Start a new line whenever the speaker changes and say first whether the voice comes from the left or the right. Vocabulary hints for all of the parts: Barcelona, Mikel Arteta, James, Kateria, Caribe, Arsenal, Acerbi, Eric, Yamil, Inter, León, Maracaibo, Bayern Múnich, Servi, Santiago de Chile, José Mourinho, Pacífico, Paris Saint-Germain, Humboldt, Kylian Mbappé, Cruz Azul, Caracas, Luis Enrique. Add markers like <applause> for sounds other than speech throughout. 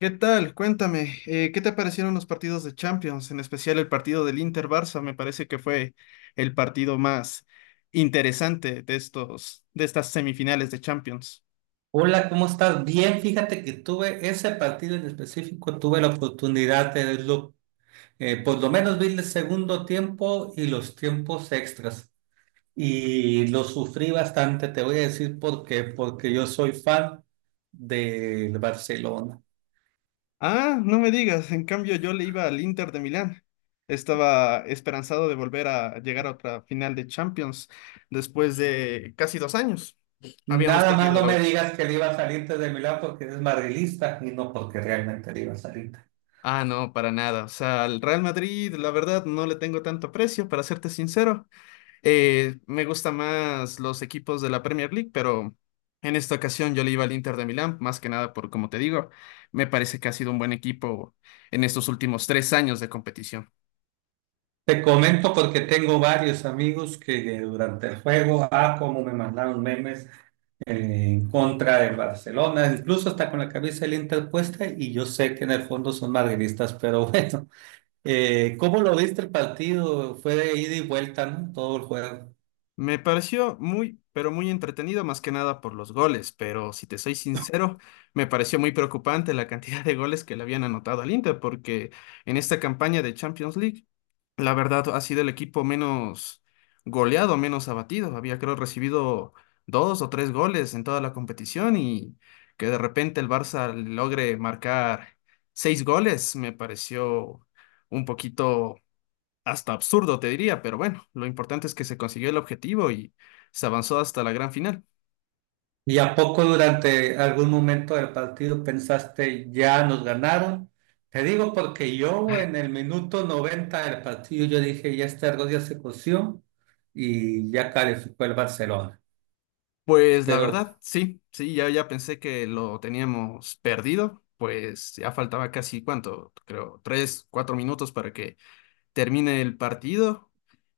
left: ¿Qué tal? Cuéntame, ¿qué te parecieron los partidos de Champions, en especial el partido del Inter-Barça? Me parece que fue el partido más interesante de estas semifinales de Champions.
right: Hola, ¿cómo estás? Bien, fíjate que tuve ese partido en específico, tuve la oportunidad de verlo, por lo menos vi el segundo tiempo y los tiempos extras. Y lo sufrí bastante, te voy a decir por qué, porque yo soy fan del Barcelona.
left: Ah, no me digas, en cambio yo le iba al Inter de Milán. Estaba esperanzado de volver a llegar a otra final de Champions después de casi 2 años. Habíamos
right: Nada más
left: perdido
right: no
left: la
right: me
left: última.
right: digas que le iba a salir desde Milán porque eres madrilista y no porque realmente le iba a salir.
left: Ah, no, para nada. O sea, al Real Madrid, la verdad, no le tengo tanto aprecio, para serte sincero. Me gustan más los equipos de la Premier League, pero en esta ocasión yo le iba al Inter de Milán, más que nada por, como te digo, me parece que ha sido un buen equipo en estos últimos 3 años de competición.
right: Te comento porque tengo varios amigos que durante el juego, ah, cómo me mandaron memes en contra del Barcelona, incluso está con la cabeza del Inter puesta y yo sé que en el fondo son madridistas, pero <laughs> bueno, ¿cómo lo viste el partido? Fue de ida y vuelta, ¿no? Todo el juego.
left: Me pareció muy, pero muy entretenido, más que nada por los goles, pero si te soy sincero, me pareció muy preocupante la cantidad de goles que le habían anotado al Inter, porque en esta campaña de Champions League la verdad, ha sido el equipo menos goleado, menos abatido. Había, creo, recibido dos o tres goles en toda la competición y que de repente el Barça logre marcar seis goles me pareció un poquito hasta absurdo, te diría, pero bueno, lo importante es que se consiguió el objetivo y se avanzó hasta la gran final.
right: ¿Y a poco durante algún momento del partido pensaste, ya nos ganaron? Te digo porque yo en el minuto 90 del partido yo dije, ya este arroz ya se coció y ya calificó el Barcelona.
left: Pues la
right: Pero
left: verdad, sí, sí, ya, ya pensé que lo teníamos perdido, pues ya faltaba casi, ¿cuánto? Creo, 3, 4 minutos para que termina el partido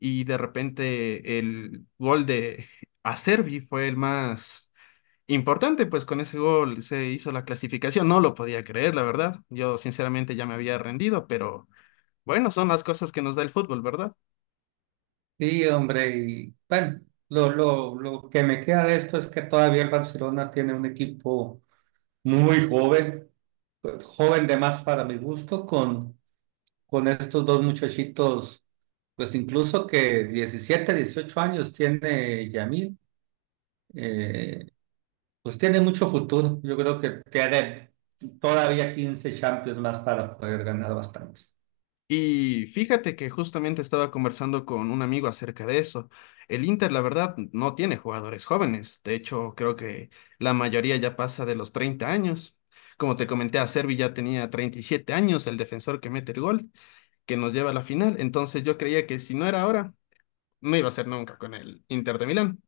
left: y de repente el gol de Acerbi fue el más importante, pues con ese gol se hizo la clasificación. No lo podía creer, la verdad. Yo sinceramente ya me había rendido, pero bueno, son las cosas que nos da el fútbol, ¿verdad?
right: sí, hombre, y bueno, lo que me queda de esto es que todavía el Barcelona tiene un equipo muy joven, pues, joven de más para mi gusto, con estos dos muchachitos, pues incluso que 17 18 años tiene Yamil, eh, pues tiene mucho futuro. Yo creo que tiene todavía 15 Champions más para poder ganar bastantes.
left: Y fíjate que justamente estaba conversando con un amigo acerca de eso. El Inter, la verdad, no tiene jugadores jóvenes. De hecho, creo que la mayoría ya pasa de los 30 años. Como te comenté, a Servi ya tenía 37 años, el defensor que mete el gol, que nos lleva a la final. Entonces yo creía que si no era ahora, no iba a ser nunca con el Inter de Milán,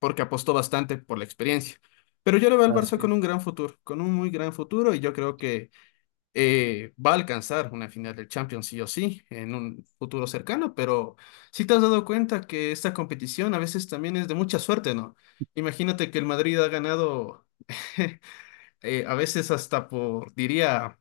left: porque apostó bastante por la experiencia. Pero yo le veo al Barça
right: Así
left: con un gran futuro, con un muy gran futuro, y yo creo que va a alcanzar una final del Champions sí o sí en un futuro cercano, pero si te has dado cuenta que esta competición a veces también es de mucha suerte, ¿no? Imagínate que el Madrid ha ganado <laughs> a veces hasta por, diría,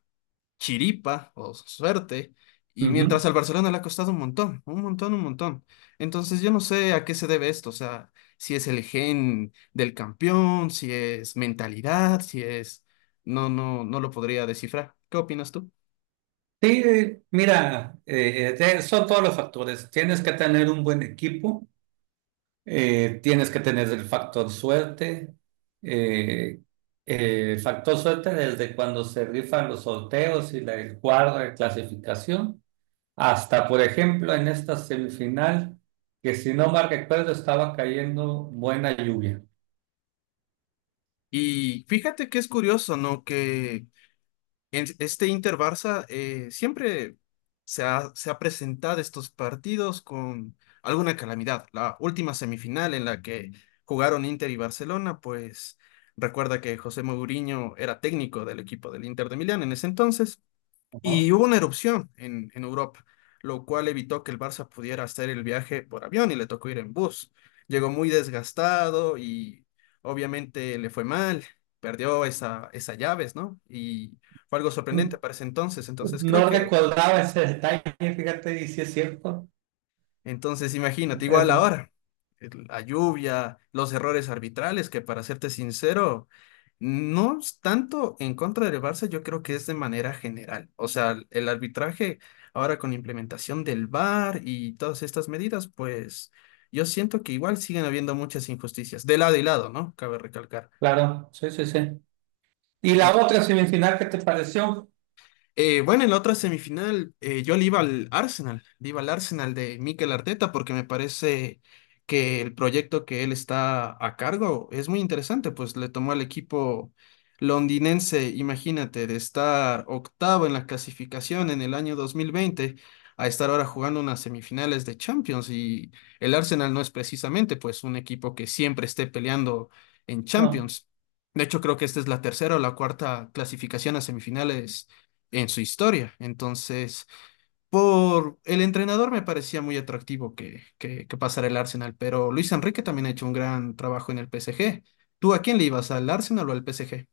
left: chiripa o suerte, y mientras
right: es.
left: al Barcelona le ha costado un montón, un montón, un montón. Entonces yo no sé a qué se debe esto, o sea, si es el gen del campeón, si es mentalidad, si es... No, no, no lo podría descifrar. ¿Qué opinas tú?
right: Sí, son todos los factores. Tienes que tener un buen equipo, tienes que tener el factor suerte. eh, Factor suerte desde cuando se rifan los sorteos y el cuadro de clasificación, hasta, por ejemplo, en esta semifinal, que si no mal recuerdo estaba cayendo buena lluvia.
left: Y fíjate que es curioso, ¿no? Que en este Inter Barça siempre se ha presentado estos partidos con alguna calamidad. La última semifinal en la que jugaron Inter y Barcelona, pues recuerda que José Mourinho era técnico del equipo del Inter de Milán en ese entonces.
right: Ajá.
left: Y hubo una erupción en Europa, lo cual evitó que el Barça pudiera hacer el viaje por avión y le tocó ir en bus. Llegó muy desgastado y obviamente le fue mal, perdió esa, esas llaves, ¿no? Y fue algo sorprendente para ese entonces. Entonces creo
right: No
left: que.
right: recordaba ese detalle, fíjate, y si es cierto.
left: Entonces, imagínate, igual
right: Perdón.
left: ahora, la lluvia, los errores arbitrales, que para serte sincero, no es tanto en contra del Barça, yo creo que es de manera general. O sea, el arbitraje ahora con la implementación del VAR y todas estas medidas, pues yo siento que igual siguen habiendo muchas injusticias, de lado y lado, ¿no? Cabe recalcar.
right: Claro, sí, sí, sí. ¿Y la otra semifinal qué te pareció?
left: Bueno, en la otra semifinal yo le iba al Arsenal, le iba al Arsenal de Mikel Arteta porque me parece que el proyecto que él está a cargo es muy interesante, pues le tomó al equipo londinense, imagínate, de estar octavo en la clasificación en el año 2020 a estar ahora jugando unas semifinales de Champions y el Arsenal no es precisamente pues un equipo que siempre esté peleando en
right: No.
left: Champions. De hecho, creo que esta es la tercera o la cuarta clasificación a semifinales en su historia. Entonces, por el entrenador me parecía muy atractivo que pasara el Arsenal, pero Luis Enrique también ha hecho un gran trabajo en el PSG. ¿Tú a quién le ibas, al Arsenal o al PSG?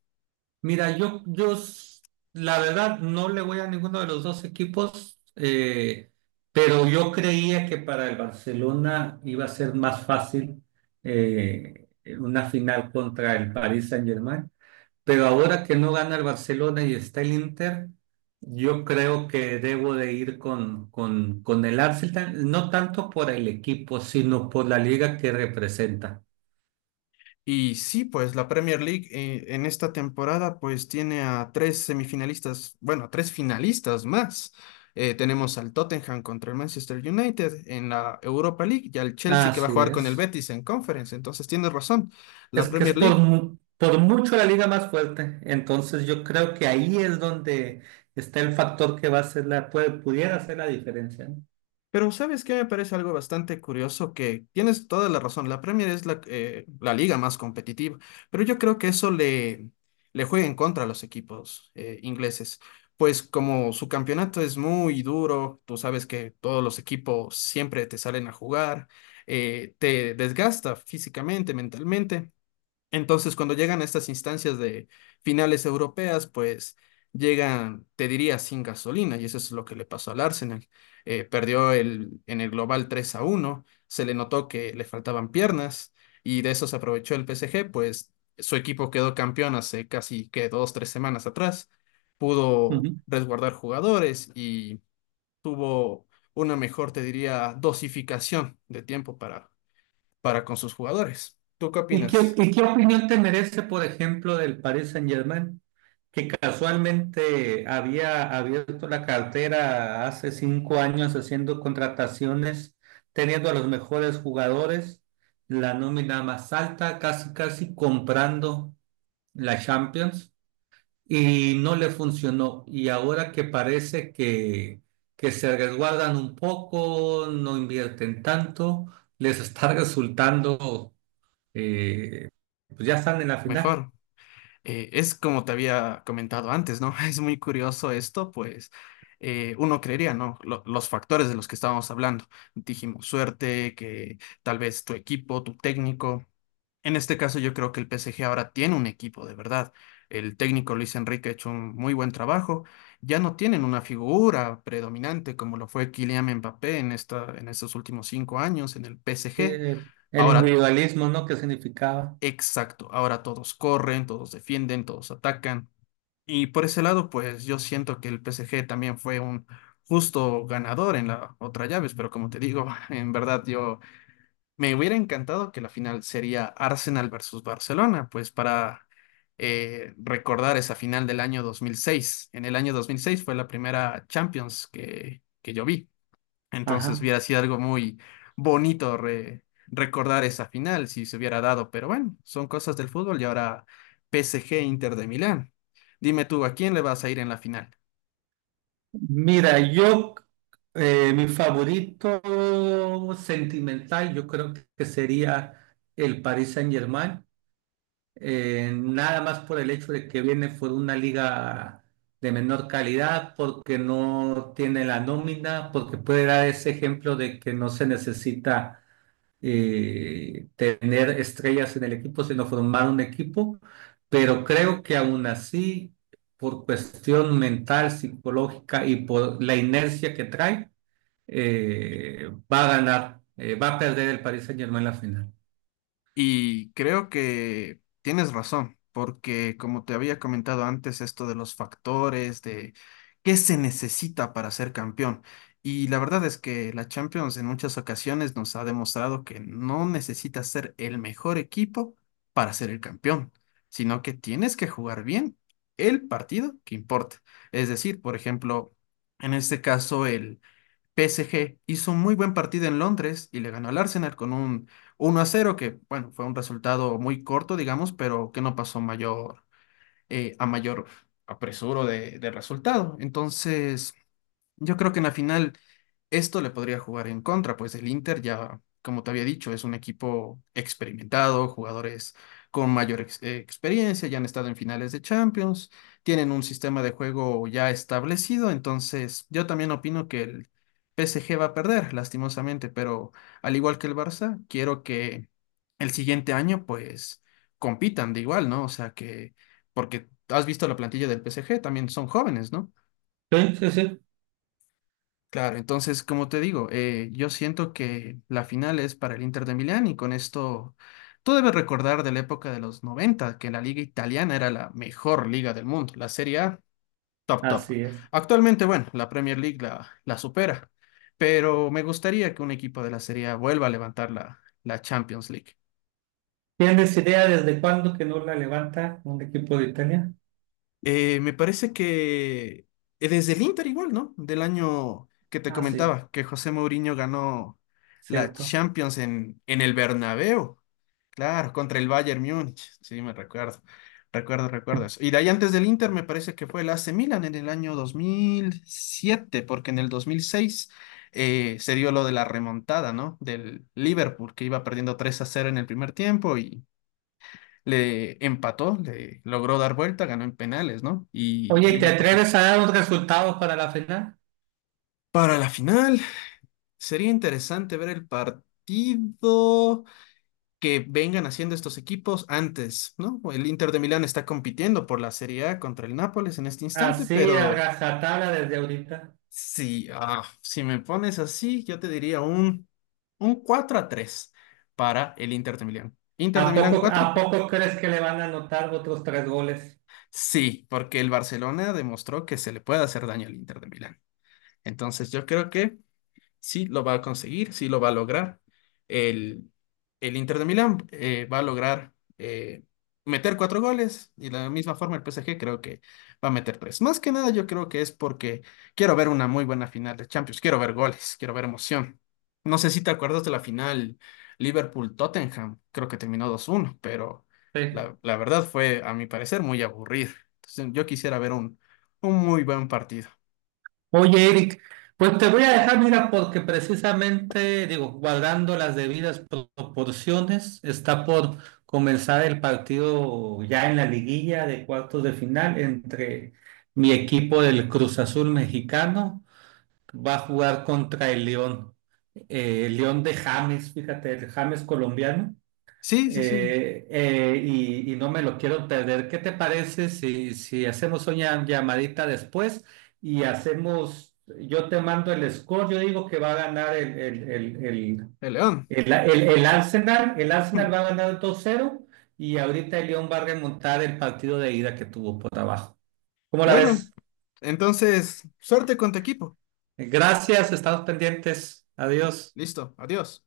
right: Mira, la verdad, no le voy a ninguno de los dos equipos, pero yo creía que para el Barcelona iba a ser más fácil eh, una final contra el Paris Saint-Germain. Pero ahora que no gana el Barcelona y está el Inter, yo creo que debo de ir con el Arsenal, no tanto por el equipo, sino por la liga que representa.
left: Y sí, pues la Premier League en esta temporada pues tiene a tres semifinalistas, bueno, a tres finalistas más. Tenemos al Tottenham contra el Manchester United en la Europa League y al Chelsea que va a
right: Así
left: jugar con el
right: es.
left: Betis en Conference. Entonces tienes razón, la
right: Es que es
left: Premier League.
right: por mucho la liga más fuerte. Entonces yo creo que ahí es donde está el factor que va a ser la, puede, pudiera hacer la diferencia.
left: Pero ¿sabes qué? Me parece algo bastante curioso que tienes toda la razón. La Premier es la, la liga más competitiva, pero yo creo que eso le, le juega en contra a los equipos ingleses. Pues como su campeonato es muy duro, tú sabes que todos los equipos siempre te salen a jugar, te desgasta físicamente, mentalmente. Entonces, cuando llegan a estas instancias de finales europeas, pues llegan, te diría, sin gasolina, y eso es lo que le pasó al Arsenal. Perdió en el global 3-1. Se le notó que le faltaban piernas, y de eso se aprovechó el PSG, pues su equipo quedó campeón hace casi que 2, 3 semanas atrás,
right: ¿No?
left: pudo resguardar jugadores y tuvo una mejor, te diría, dosificación de tiempo para con sus jugadores. ¿Tú qué opinas?
right: Y qué opinión te merece, por ejemplo, del Paris Saint-Germain, que casualmente había abierto la cartera hace 5 años haciendo contrataciones, teniendo a los mejores jugadores, la nómina más alta, casi casi comprando la Champions, y no le funcionó. Y ahora que parece que se resguardan un poco, no invierten tanto, les está <laughs> resultando eh, pues ya están en la final.
left: Mejor. Es como te había comentado antes, ¿no? <laughs> Es muy curioso esto, pues uno creería, ¿no? Los factores de los que estábamos hablando. Dijimos suerte, que tal vez tu equipo, tu técnico. En este caso yo creo que el PSG ahora tiene un equipo, de verdad. El técnico Luis Enrique ha hecho un muy buen trabajo. Ya no tienen una figura predominante como lo fue Kylian Mbappé en esta, en estos últimos 5 años en el PSG.
right: Eh, el
left: Ahora,
right: individualismo, ¿no? ¿Qué significaba?
left: exacto, ahora todos corren, todos defienden, todos atacan. Y por ese lado, pues yo siento que el PSG también fue un justo ganador en la otra llaves, pero como te digo, <laughs> en verdad yo me hubiera encantado que la final sería Arsenal versus Barcelona, pues para recordar esa final del año 2006. En el año 2006 fue la primera Champions que yo vi. Entonces
right: Ajá.
left: hubiera sido algo muy bonito recordar esa final si se hubiera dado, pero bueno, son cosas del fútbol y ahora PSG Inter de Milán. Dime tú, ¿a quién le vas a ir en la final?
right: Mira, yo, mi favorito sentimental, yo creo que sería el Paris Saint-Germain, nada más por el hecho de que viene por una liga de menor calidad, porque no tiene la nómina, porque puede dar ese ejemplo de que no se necesita tener estrellas en el equipo, sino formar un equipo, pero creo que aún así, por cuestión mental, psicológica y por la inercia que trae, va a perder el Paris Saint-Germain la final.
left: Y creo que tienes razón, porque como te había comentado antes, esto de los factores, de qué se necesita para ser campeón. Y la verdad es que la Champions en muchas ocasiones nos ha demostrado que no necesitas ser el mejor equipo para ser el campeón, sino que tienes que jugar bien el partido que importa. Es decir, por ejemplo, en este caso, el PSG hizo un muy buen partido en Londres y le ganó al Arsenal con un 1-0, que bueno, fue un resultado muy corto, digamos, pero que no pasó mayor, a mayor apresuro de resultado. Entonces, yo creo que en la final esto le podría jugar en contra, pues el Inter ya, como te había dicho, es un equipo experimentado, jugadores con mayor experiencia, ya han estado en finales de Champions, tienen un sistema de juego ya establecido, entonces yo también opino que el PSG va a perder, lastimosamente, pero al igual que el Barça, quiero que el siguiente año pues compitan de igual, ¿no? O sea que, porque has visto la plantilla del PSG, también son jóvenes, ¿no?
right: Sí, sí, sí.
left: Claro, entonces, como te digo, yo siento que la final es para el Inter de Milán y con esto tú debes recordar de la época de los 90 que la liga italiana era la mejor liga del mundo, la Serie A, top, top.
right: Así es.
left: Actualmente, bueno, la Premier League la supera, pero me gustaría que un equipo de la Serie A vuelva a levantar la Champions League.
right: ¿Tienes idea desde cuándo que no la levanta un equipo de Italia?
left: Me parece que desde el Inter igual, ¿no? Del año que te
right: Ah, sí,
left: comentaba, que José Mourinho ganó la
right: cierto.
left: Champions en el Bernabéu. Claro, contra el Bayern Múnich. Sí, me recuerdo. Recuerdo, recuerdo eso. Y de ahí antes del Inter me parece que fue el AC Milan en el año 2007, porque en el 2006 se dio lo de la remontada, ¿no? Del Liverpool, que iba perdiendo 3-0 en el primer tiempo y le empató, le logró dar vuelta, ganó en penales, ¿no? Y el
right: Oye, ¿te
left: Liverpool se hizo.
right: atreves a dar un resultado para la final?
left: Para la final, sería interesante ver el partido que vengan haciendo estos equipos antes, ¿no? El Inter de Milán está compitiendo por la Serie A contra el Nápoles en este instante,
right: Así, a
left: pero
right: rajatabla desde ahorita.
left: si, si me pones así, yo te diría un, 4-3 para el Inter de Milán. ¿Inter de Milán cuatro?
right: A poco crees que le van a anotar otros tres goles?
left: Sí, porque el Barcelona demostró que se le puede hacer daño al Inter de Milán. Entonces yo creo que sí lo va a conseguir, sí lo va a lograr. El, el Inter de Milán va a lograr eh, meter cuatro goles y de la misma forma el PSG creo que va a meter tres. Más que nada yo creo que es porque quiero ver una muy buena final de Champions, quiero ver goles, quiero ver emoción. No sé si te acuerdas de la final Liverpool-Tottenham, creo que terminó 2-1, pero
right: Sí.
left: la verdad fue, a mi parecer, muy aburrida. Entonces yo quisiera ver un, muy buen partido.
right: Oye, Eric, pues te voy a dejar, mira, porque precisamente, digo, guardando las debidas proporciones, está por comenzar el partido ya en la liguilla de cuartos de final entre mi equipo del Cruz Azul mexicano, va a jugar contra el León de James, fíjate, el James colombiano.
left: Sí, sí, sí,
right: Y no me lo quiero perder. ¿Qué te parece si hacemos una llamadita después y hacemos, yo te mando el score, yo digo que va a ganar
left: el León.
right: el Arsenal va a
left: <laughs>
right: ganar 2-0 y ahorita el León va a remontar el partido de ida que tuvo por abajo. ¿Cómo la
left: Bueno,
right: ves?
left: entonces, suerte con tu equipo.
right: Gracias, estamos pendientes. Adiós.
left: Listo, adiós.